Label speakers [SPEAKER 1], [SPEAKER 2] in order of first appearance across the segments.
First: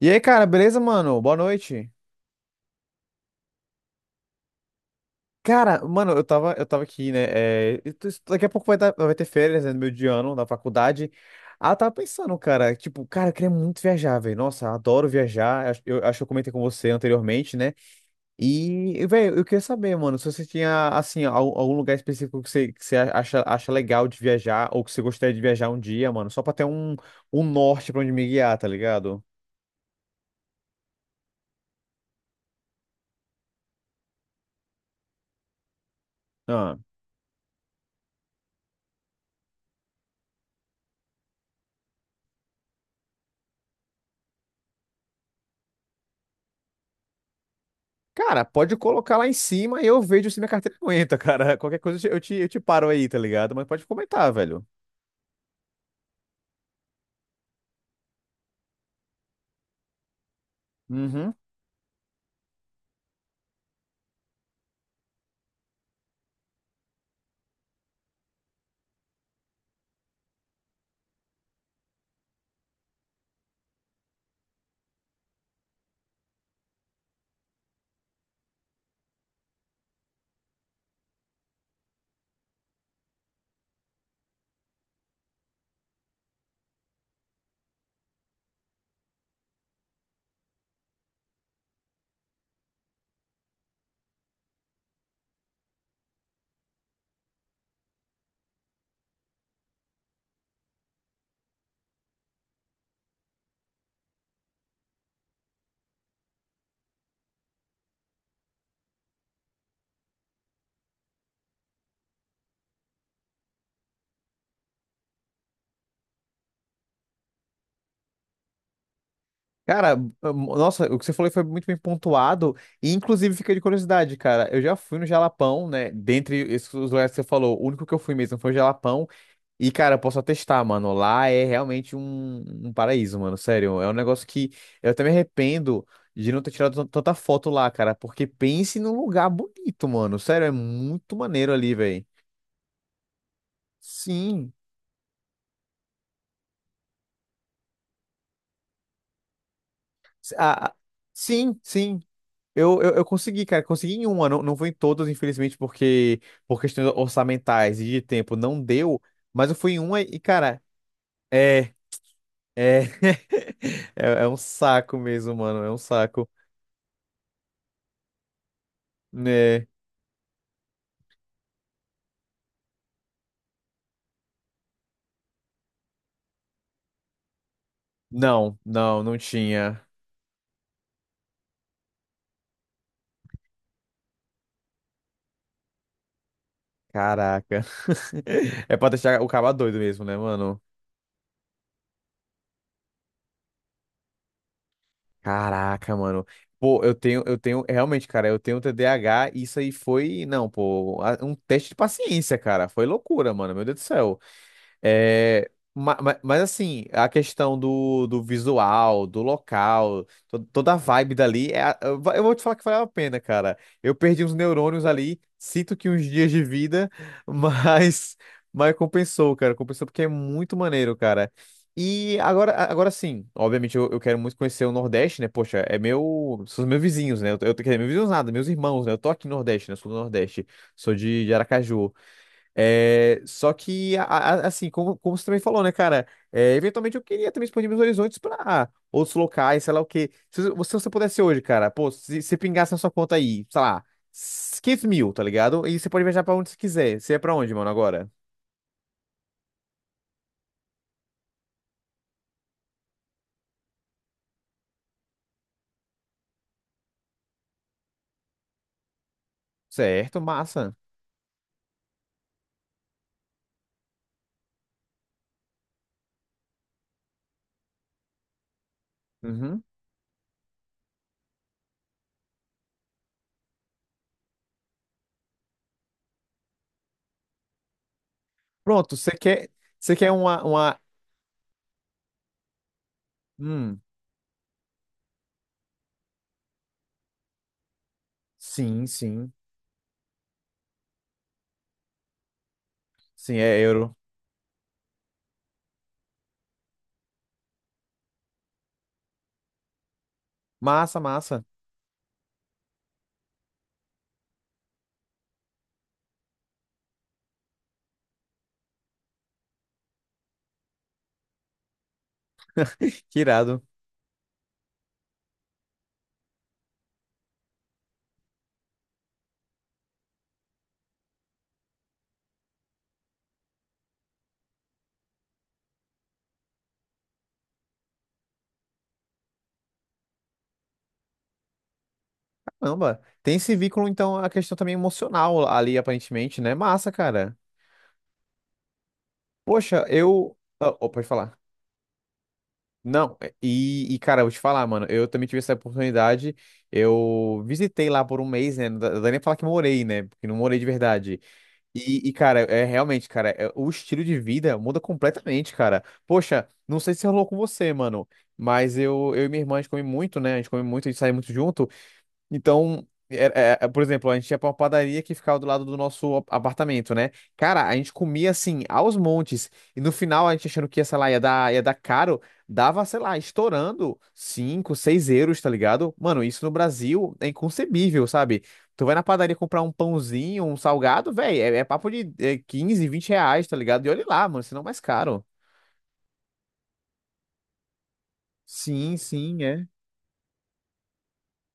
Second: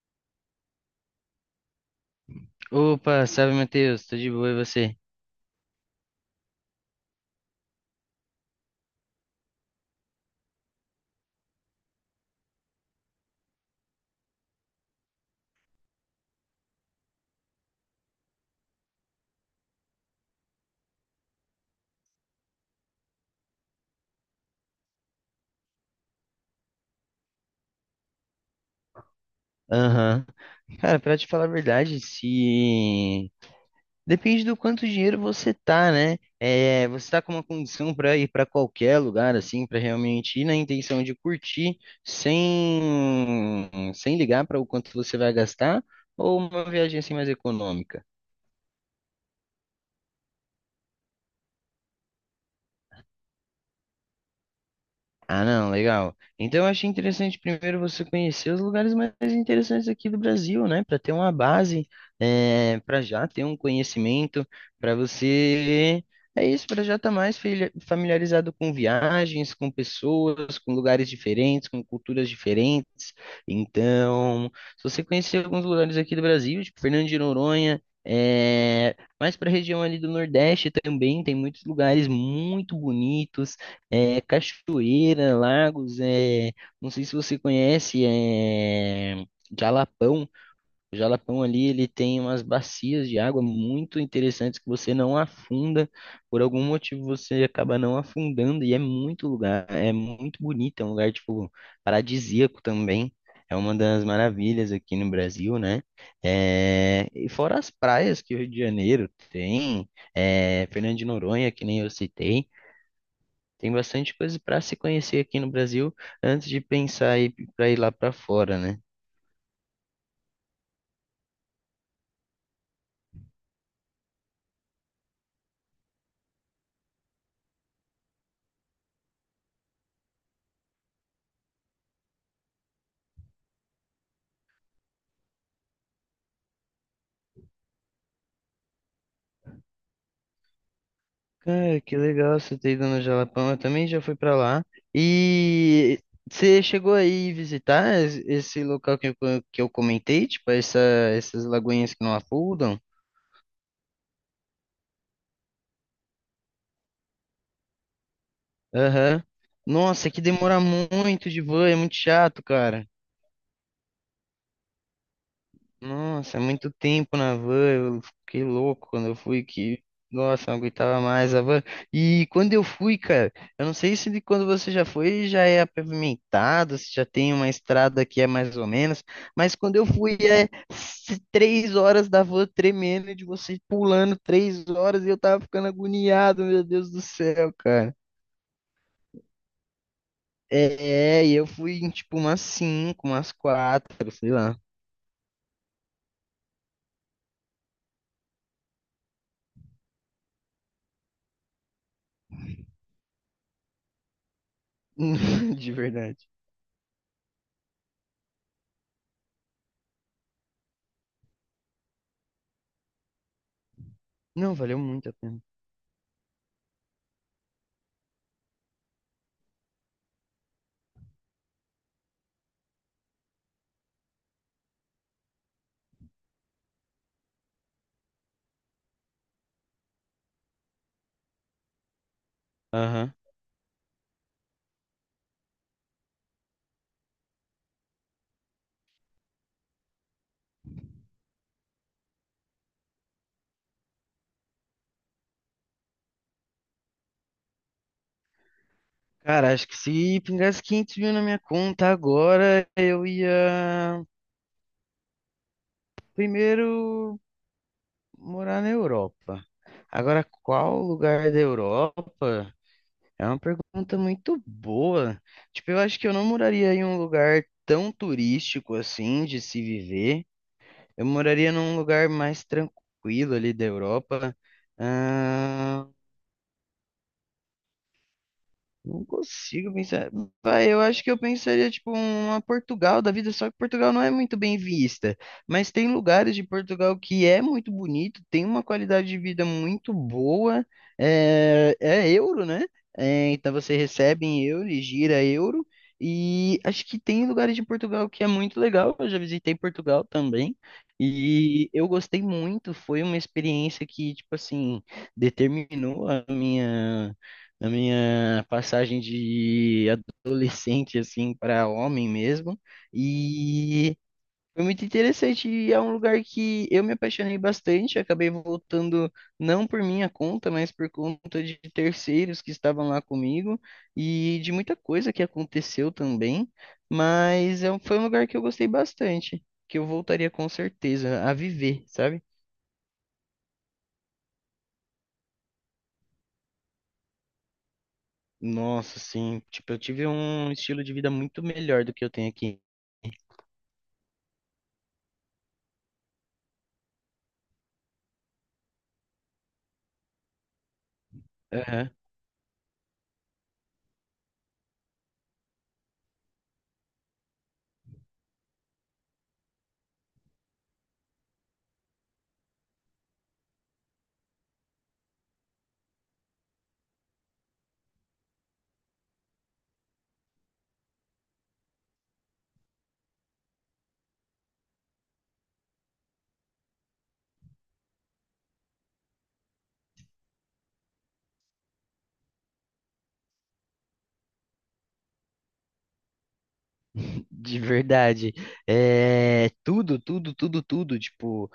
[SPEAKER 1] E aí, cara, beleza, mano? Boa noite.
[SPEAKER 2] Opa, salve Matheus, tô de boa e você?
[SPEAKER 1] Cara, mano, eu tava aqui, né? Daqui a pouco vai, vai ter férias, né, no meu de ano, da faculdade. Ah, eu tava pensando, cara, tipo, cara, eu queria muito viajar, velho. Nossa, adoro viajar. Eu acho que eu comentei com você anteriormente, né? E, velho, eu queria saber, mano, se você tinha, assim, algum lugar específico que você acha legal de viajar ou que você gostaria de viajar um dia, mano, só pra ter um, um norte pra onde me guiar, tá ligado?
[SPEAKER 2] Aham. Cara, pra te falar a verdade, se. Depende do quanto dinheiro você tá, né?
[SPEAKER 1] Ah.
[SPEAKER 2] É, você tá com uma condição pra ir pra qualquer lugar, assim, pra realmente ir na intenção de curtir, sem ligar pra o quanto você vai gastar, ou uma viagem assim mais econômica?
[SPEAKER 1] Cara, pode colocar lá em cima e eu vejo se minha carteira aguenta, cara. Qualquer coisa eu te paro aí, tá ligado? Mas pode comentar, velho.
[SPEAKER 2] Ah, não, legal. Então eu achei interessante primeiro você conhecer os lugares mais interessantes aqui do Brasil, né? Para ter uma
[SPEAKER 1] Uhum.
[SPEAKER 2] base, para já ter um conhecimento, para você. É isso, para já estar mais familiarizado com viagens, com pessoas, com lugares diferentes, com culturas diferentes. Então, se você conhecer alguns lugares aqui do Brasil, tipo Fernando de Noronha, mais para a região ali do Nordeste também, tem muitos lugares muito bonitos, é, cachoeira, lagos, não sei se você conhece, Jalapão. O Jalapão ali, ele tem umas bacias de água muito interessantes que você não afunda. Por algum motivo você acaba não afundando e é muito lugar, é muito bonito, é um lugar tipo paradisíaco também. É uma das maravilhas aqui no Brasil, né? É, e fora as praias que o Rio de Janeiro tem, é, Fernando de Noronha, que nem eu citei. Tem bastante coisa para se conhecer aqui no Brasil antes de pensar ir para ir lá para fora, né?
[SPEAKER 1] Cara, nossa, o que você falou foi muito bem pontuado e inclusive fica de curiosidade, cara. Eu já fui no Jalapão, né? Dentre esses lugares que você falou, o único que eu fui mesmo foi o Jalapão e, cara, eu posso atestar, mano, lá é realmente um, um paraíso, mano, sério. É um negócio que eu até me arrependo de não ter tirado tanta foto lá, cara, porque pense num lugar bonito, mano. Sério, é muito maneiro ali,
[SPEAKER 2] Cara, que
[SPEAKER 1] velho.
[SPEAKER 2] legal você ter ido no Jalapão. Eu também já fui para
[SPEAKER 1] Sim,
[SPEAKER 2] lá. E você chegou aí visitar esse local que eu, que eu comentei, tipo
[SPEAKER 1] ah,
[SPEAKER 2] essa, essas
[SPEAKER 1] sim,
[SPEAKER 2] lagoinhas
[SPEAKER 1] sim.
[SPEAKER 2] que não
[SPEAKER 1] Eu,
[SPEAKER 2] afundam?
[SPEAKER 1] eu, eu consegui, cara. Consegui em uma, não, não foi em todas, infelizmente, porque por questões orçamentais e de tempo não deu.
[SPEAKER 2] Aham.
[SPEAKER 1] Mas eu fui em uma
[SPEAKER 2] Nossa, é
[SPEAKER 1] e,
[SPEAKER 2] que demora
[SPEAKER 1] cara,
[SPEAKER 2] muito de van,
[SPEAKER 1] é,
[SPEAKER 2] é muito chato,
[SPEAKER 1] é,
[SPEAKER 2] cara.
[SPEAKER 1] é um saco mesmo, mano. É um saco.
[SPEAKER 2] Nossa, é muito tempo na van, eu fiquei louco quando eu fui
[SPEAKER 1] Né?
[SPEAKER 2] que, nossa, não aguentava mais a van. E quando eu fui, cara, eu não sei se de quando você já foi já é pavimentado, se já tem uma estrada que é mais
[SPEAKER 1] Não,
[SPEAKER 2] ou
[SPEAKER 1] não,
[SPEAKER 2] menos,
[SPEAKER 1] não
[SPEAKER 2] mas quando
[SPEAKER 1] tinha.
[SPEAKER 2] eu fui é 3 horas da van tremendo e de você pulando 3 horas e eu tava ficando agoniado, meu Deus do céu,
[SPEAKER 1] Caraca.
[SPEAKER 2] cara.
[SPEAKER 1] É pra deixar o cara doido mesmo, né, mano?
[SPEAKER 2] É, e eu fui em tipo umas cinco, umas quatro, sei lá,
[SPEAKER 1] Caraca, mano. Pô, é, realmente, cara, eu tenho TDAH e isso aí foi, não, pô, um teste de paciência, cara. Foi loucura, mano. Meu Deus do céu. É,
[SPEAKER 2] de verdade.
[SPEAKER 1] mas, assim, a questão do, do visual, do local, toda a vibe dali, é, eu vou te falar que valeu a pena, cara. Eu perdi uns
[SPEAKER 2] Não, valeu
[SPEAKER 1] neurônios
[SPEAKER 2] muito a
[SPEAKER 1] ali,
[SPEAKER 2] pena.
[SPEAKER 1] sinto que uns dias de vida, mas, mas compensou, cara. Compensou porque é muito maneiro, cara. E agora, agora sim, obviamente eu quero muito conhecer o Nordeste, né? Poxa, é meu, são os meus vizinhos, né? Quer dizer, meus vizinhos nada, meus irmãos, né? Eu tô aqui no Nordeste, né? Eu sou do Nordeste, sou de Aracaju. É, só que, assim, como, como você também falou, né, cara? Eventualmente eu queria também expandir meus horizontes pra outros locais, sei lá o quê. Se você, se você pudesse hoje, cara, pô, se você pingasse na sua conta aí, sei lá, 500 mil, tá ligado? E você pode viajar pra onde você quiser. Você é pra onde, mano, agora?
[SPEAKER 2] Cara, acho que se pingasse 500 mil na minha conta agora, eu ia primeiro morar na Europa.
[SPEAKER 1] Certo,
[SPEAKER 2] Agora,
[SPEAKER 1] massa.
[SPEAKER 2] qual lugar da Europa? É uma pergunta muito boa. Tipo, eu acho que eu não moraria em um lugar tão turístico assim de
[SPEAKER 1] Uhum.
[SPEAKER 2] se viver. Eu moraria num lugar mais tranquilo ali da Europa.
[SPEAKER 1] Pronto,
[SPEAKER 2] Não consigo
[SPEAKER 1] você quer
[SPEAKER 2] pensar.
[SPEAKER 1] uma,
[SPEAKER 2] Vai, eu
[SPEAKER 1] uma.
[SPEAKER 2] acho que eu pensaria, tipo, uma Portugal da vida, só que
[SPEAKER 1] Hum,
[SPEAKER 2] Portugal não é muito bem vista. Mas tem lugares de Portugal que é muito bonito, tem uma
[SPEAKER 1] sim,
[SPEAKER 2] qualidade de
[SPEAKER 1] sim.
[SPEAKER 2] vida muito boa. É, é euro, né? É,
[SPEAKER 1] Sim,
[SPEAKER 2] então
[SPEAKER 1] é
[SPEAKER 2] você
[SPEAKER 1] euro.
[SPEAKER 2] recebe em euro e gira euro. E acho que tem lugares de Portugal que é muito legal. Eu já visitei Portugal também.
[SPEAKER 1] Massa, massa.
[SPEAKER 2] E eu gostei muito. Foi uma experiência que, tipo assim, determinou a minha na minha passagem de adolescente assim para homem mesmo
[SPEAKER 1] Que irado.
[SPEAKER 2] e foi muito interessante e é um lugar que eu me apaixonei bastante, acabei voltando não por minha conta, mas por conta de terceiros que estavam lá comigo e de muita coisa que aconteceu também, mas foi um lugar que eu gostei bastante, que eu voltaria com certeza a viver, sabe?
[SPEAKER 1] Caramba. Tem esse vínculo, então, a questão também emocional ali, aparentemente, né? Massa, cara.
[SPEAKER 2] Nossa, sim, tipo, eu
[SPEAKER 1] Poxa,
[SPEAKER 2] tive
[SPEAKER 1] eu.
[SPEAKER 2] um
[SPEAKER 1] Ah,
[SPEAKER 2] estilo
[SPEAKER 1] oh,
[SPEAKER 2] de
[SPEAKER 1] pode
[SPEAKER 2] vida
[SPEAKER 1] falar.
[SPEAKER 2] muito melhor do que eu tenho aqui.
[SPEAKER 1] Não, cara, eu vou te falar, mano, eu também tive essa oportunidade. Eu visitei lá por um mês, né? Não dá nem pra falar que morei, né? Porque não morei de verdade. Cara, é realmente, cara, o estilo de vida muda completamente, cara. Poxa, não sei se rolou com você, mano, mas eu e minha irmã, a gente come muito, né? A gente come muito, a gente sai muito junto. Então, é, por exemplo, a gente ia pra uma padaria que ficava do lado do nosso apartamento, né? Cara, a gente comia assim, aos montes. E no final, a gente achando que ia, sei lá, ia dar caro, dava, sei lá, estourando 5, 6 euros, tá ligado? Mano, isso no Brasil é inconcebível, sabe? Tu vai na padaria comprar um pãozinho, um salgado, velho, é papo de 15, R$ 20, tá ligado? E olha lá, mano, senão é mais caro.
[SPEAKER 2] De verdade.
[SPEAKER 1] Sim, sim,
[SPEAKER 2] É,
[SPEAKER 1] é.
[SPEAKER 2] tudo, tudo, tudo, tudo. Tipo,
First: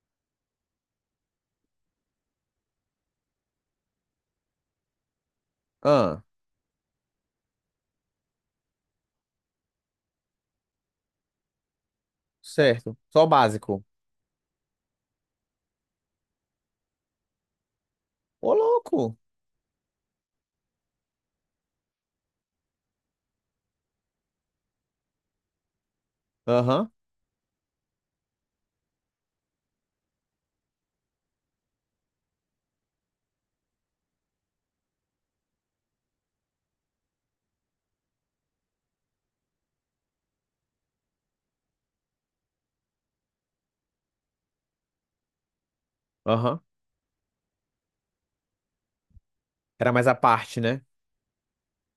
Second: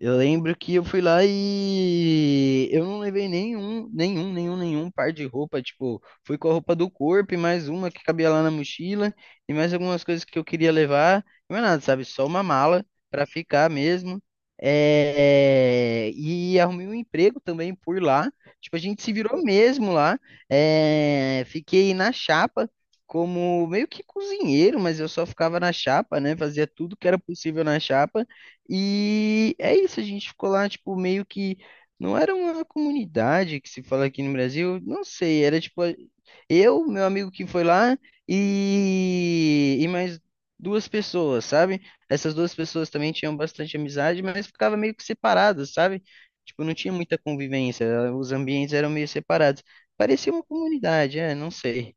[SPEAKER 2] eu lembro que eu fui lá e eu não levei nenhum par de roupa. Tipo,
[SPEAKER 1] Ah,
[SPEAKER 2] fui com a roupa do corpo e mais uma que cabia lá na mochila e mais algumas coisas que eu queria levar. Não é nada, sabe? Só uma mala
[SPEAKER 1] certo. Só o
[SPEAKER 2] pra ficar
[SPEAKER 1] básico.
[SPEAKER 2] mesmo. É, e arrumei um emprego também por lá.
[SPEAKER 1] Ô,
[SPEAKER 2] Tipo, a gente se
[SPEAKER 1] louco.
[SPEAKER 2] virou mesmo lá. É, fiquei na chapa. Como meio que cozinheiro, mas eu só ficava na chapa, né? Fazia
[SPEAKER 1] Aham,
[SPEAKER 2] tudo que era possível na chapa. E é isso, a gente ficou lá, tipo, meio que. Não era uma comunidade que se fala aqui no Brasil, não sei, era tipo eu, meu amigo que foi lá e mais duas pessoas, sabe? Essas duas pessoas também tinham bastante amizade, mas ficava meio que separadas, sabe?
[SPEAKER 1] aham.
[SPEAKER 2] Tipo, não tinha muita convivência, os ambientes eram meio separados.
[SPEAKER 1] Era mais à
[SPEAKER 2] Parecia uma
[SPEAKER 1] parte, né?
[SPEAKER 2] comunidade, é, não sei.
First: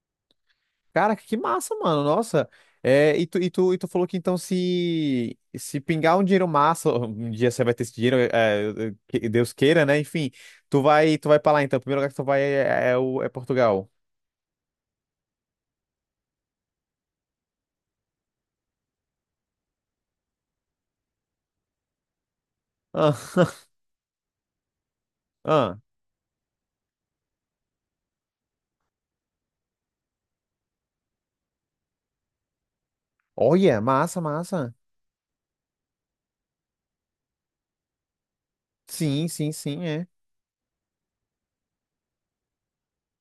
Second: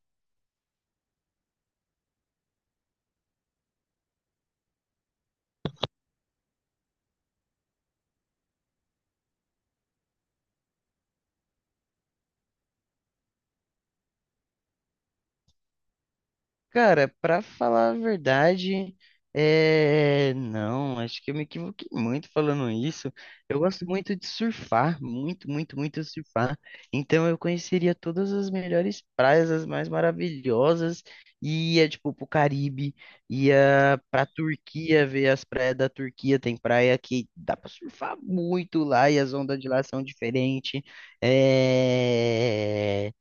[SPEAKER 1] Cara, que massa, mano. Nossa. É, e tu falou que então se pingar um dinheiro massa, um dia você vai ter esse dinheiro, que Deus queira, né? Enfim, tu vai pra lá então. O primeiro lugar que tu vai é Portugal.
[SPEAKER 2] Cara, pra falar a verdade, não, acho que eu me equivoquei muito falando isso.
[SPEAKER 1] Ah,
[SPEAKER 2] Eu gosto muito de surfar, muito,
[SPEAKER 1] ah.
[SPEAKER 2] muito, muito surfar. Então eu conheceria todas as melhores praias, as mais maravilhosas, e ia tipo pro Caribe,
[SPEAKER 1] Olha,
[SPEAKER 2] ia
[SPEAKER 1] massa,
[SPEAKER 2] pra
[SPEAKER 1] massa.
[SPEAKER 2] Turquia, ver as praias da Turquia. Tem praia que dá pra surfar muito lá e
[SPEAKER 1] Sim,
[SPEAKER 2] as
[SPEAKER 1] sim,
[SPEAKER 2] ondas de lá
[SPEAKER 1] sim,
[SPEAKER 2] são
[SPEAKER 1] é.
[SPEAKER 2] diferentes. É,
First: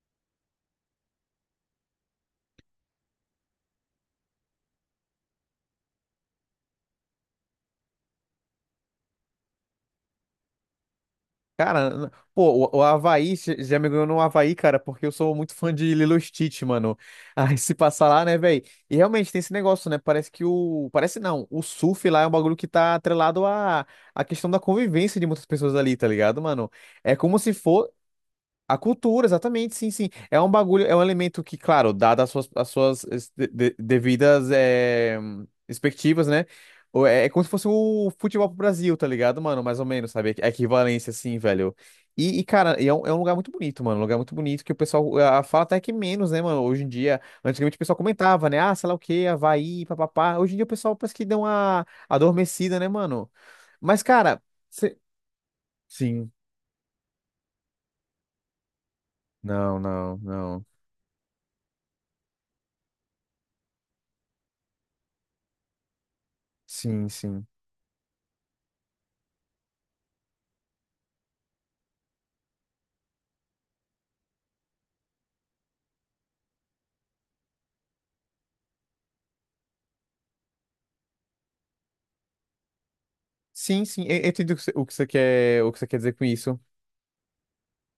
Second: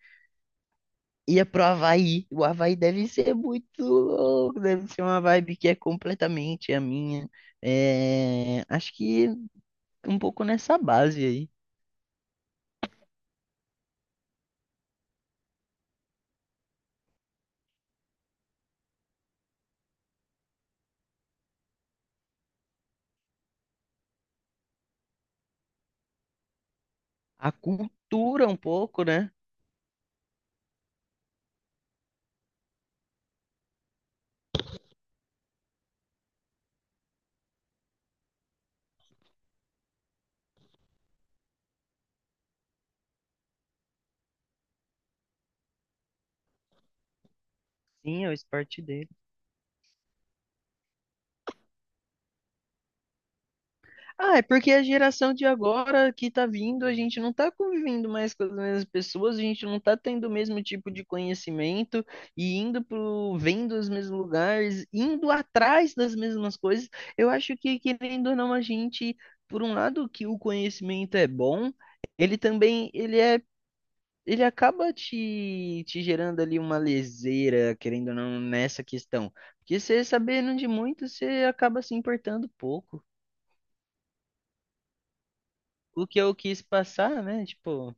[SPEAKER 2] ia pro Havaí. O Havaí deve ser muito louco, deve ser uma vibe que é completamente a minha. É, acho que um pouco nessa base aí.
[SPEAKER 1] Cara, pô, o Havaí já me ganhou no Havaí, cara, porque eu sou muito fã de Lilo e Stitch, mano. Aí se passar lá, né, velho? E realmente tem esse negócio, né? Parece que o. Parece não, o surf lá é um bagulho que tá atrelado à, à questão da convivência de muitas pessoas ali, tá ligado, mano? É como se
[SPEAKER 2] A
[SPEAKER 1] fosse.
[SPEAKER 2] cultura um
[SPEAKER 1] A
[SPEAKER 2] pouco,
[SPEAKER 1] cultura,
[SPEAKER 2] né?
[SPEAKER 1] exatamente, sim, sim. É um bagulho, é um elemento que, claro, dada as suas, devidas expectativas, né? É como se fosse o futebol pro Brasil, tá ligado, mano? Mais ou menos, sabe? A equivalência, assim, velho. Cara, e é um lugar muito bonito, mano. Um lugar muito bonito que o pessoal fala até que menos, né, mano? Hoje em dia, antigamente o pessoal
[SPEAKER 2] Sim, é o
[SPEAKER 1] comentava, né? Ah,
[SPEAKER 2] esporte
[SPEAKER 1] sei lá o
[SPEAKER 2] dele.
[SPEAKER 1] quê, Havaí, papapá. Hoje em dia o pessoal parece que deu uma adormecida, né, mano? Mas,
[SPEAKER 2] Ah,
[SPEAKER 1] cara,
[SPEAKER 2] é porque a
[SPEAKER 1] cê-
[SPEAKER 2] geração de agora que
[SPEAKER 1] sim.
[SPEAKER 2] tá vindo, a gente não tá convivendo mais com as mesmas pessoas, a gente
[SPEAKER 1] Não,
[SPEAKER 2] não tá
[SPEAKER 1] não,
[SPEAKER 2] tendo o mesmo
[SPEAKER 1] não.
[SPEAKER 2] tipo de conhecimento e indo pro, vendo os mesmos lugares, indo atrás das mesmas coisas.
[SPEAKER 1] Sim,
[SPEAKER 2] Eu
[SPEAKER 1] sim.
[SPEAKER 2] acho que, querendo ou não, a gente, por um lado, que o conhecimento é bom, ele também, ele é, ele acaba te, te gerando ali uma leseira, querendo ou não, nessa questão. Porque você sabendo de muito, você acaba se importando pouco.
[SPEAKER 1] Sim, sim, eu entendo o que você quer
[SPEAKER 2] O
[SPEAKER 1] dizer
[SPEAKER 2] que
[SPEAKER 1] com
[SPEAKER 2] eu
[SPEAKER 1] isso.
[SPEAKER 2] quis passar, né? Tipo,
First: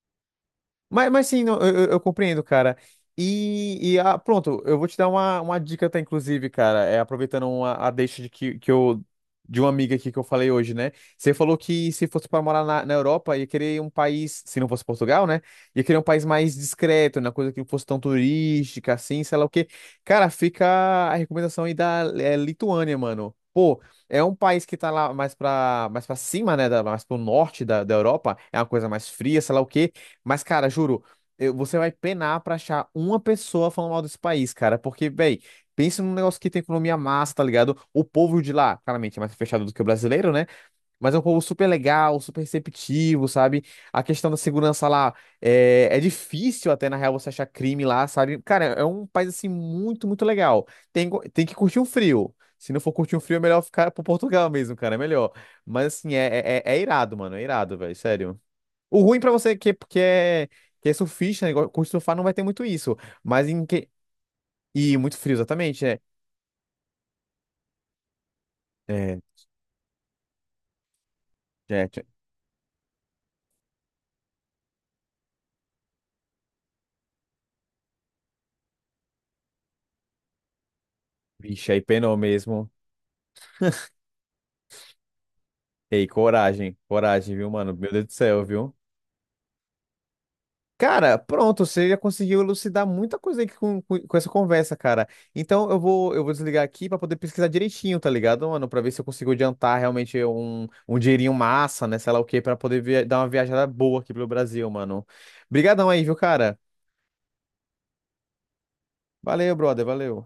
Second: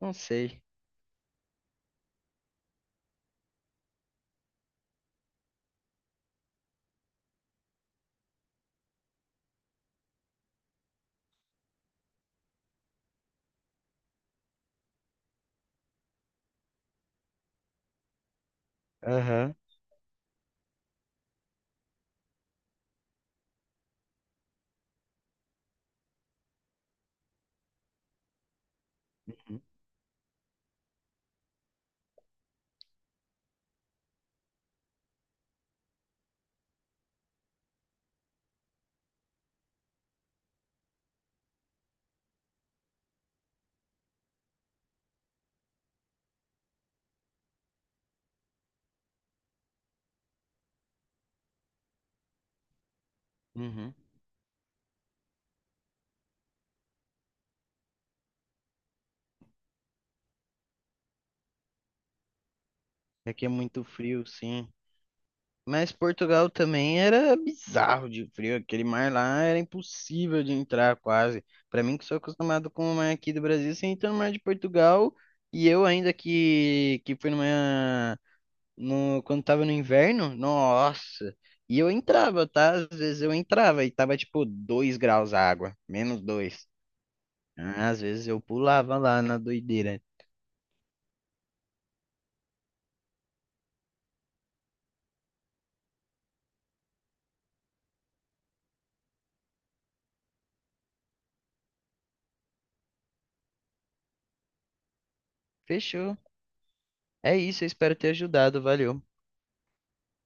[SPEAKER 2] não sei.
[SPEAKER 1] Mas sim, não, eu compreendo, cara. Pronto, eu vou te dar uma dica, tá, inclusive, cara, é, aproveitando a deixa de que eu, de uma amiga aqui que eu falei hoje, né? Você falou que se fosse para morar na, na Europa, ia querer um país, se não fosse Portugal, né? Ia querer um país mais discreto, né? Coisa que não fosse tão turística, assim, sei lá o
[SPEAKER 2] Aham.
[SPEAKER 1] quê. Cara, fica a recomendação aí da Lituânia, mano. Pô, é um país que tá lá mais pra cima, né? Mais pro norte da Europa. É uma coisa mais fria, sei lá o quê. Mas, cara, juro, você vai penar pra achar uma pessoa falando mal desse país, cara. Porque, véi, pensa num negócio que tem economia massa, tá ligado? O povo de lá, claramente, é mais fechado do que o brasileiro, né? Mas é um povo super legal, super receptivo, sabe? A questão da segurança lá é difícil até, na real, você achar crime lá, sabe? Cara, é um país, assim, muito, muito legal. Tem que curtir um frio. Se não for curtir um frio, é melhor ficar
[SPEAKER 2] Uhum.
[SPEAKER 1] pro Portugal mesmo, cara. É melhor. Mas, assim, é irado, mano. É irado, velho. Sério. O ruim pra você que é surfista, né, curte surfar, não vai ter muito isso.
[SPEAKER 2] É que
[SPEAKER 1] Mas
[SPEAKER 2] é
[SPEAKER 1] em
[SPEAKER 2] muito
[SPEAKER 1] que.
[SPEAKER 2] frio, sim.
[SPEAKER 1] E muito frio, exatamente.
[SPEAKER 2] Mas Portugal também era bizarro de frio. Aquele mar
[SPEAKER 1] É,
[SPEAKER 2] lá era impossível de entrar quase. Pra
[SPEAKER 1] é,
[SPEAKER 2] mim,
[SPEAKER 1] tch-
[SPEAKER 2] que sou acostumado com o mar aqui do Brasil, você entra no mar de Portugal. E eu ainda que fui numa. No, quando tava no inverno, nossa.
[SPEAKER 1] Vixe,
[SPEAKER 2] E
[SPEAKER 1] aí
[SPEAKER 2] eu
[SPEAKER 1] penou
[SPEAKER 2] entrava,
[SPEAKER 1] mesmo.
[SPEAKER 2] tá? Às vezes eu entrava e tava tipo 2 graus a água,
[SPEAKER 1] Ei,
[SPEAKER 2] -2.
[SPEAKER 1] coragem, coragem, viu, mano? Meu
[SPEAKER 2] Às
[SPEAKER 1] Deus do
[SPEAKER 2] vezes eu
[SPEAKER 1] céu, viu?
[SPEAKER 2] pulava lá na doideira.
[SPEAKER 1] Cara, pronto, você já conseguiu elucidar muita coisa aí com, com essa conversa, cara. Então eu vou desligar aqui pra poder pesquisar direitinho, tá ligado, mano? Pra ver se eu consigo adiantar realmente um, um dinheirinho massa, né? Sei lá o quê, pra poder dar uma viajada boa aqui pelo Brasil, mano. Obrigadão aí, viu,
[SPEAKER 2] Fechou.
[SPEAKER 1] cara?
[SPEAKER 2] É isso, eu espero ter ajudado. Valeu.
[SPEAKER 1] Valeu, brother, valeu.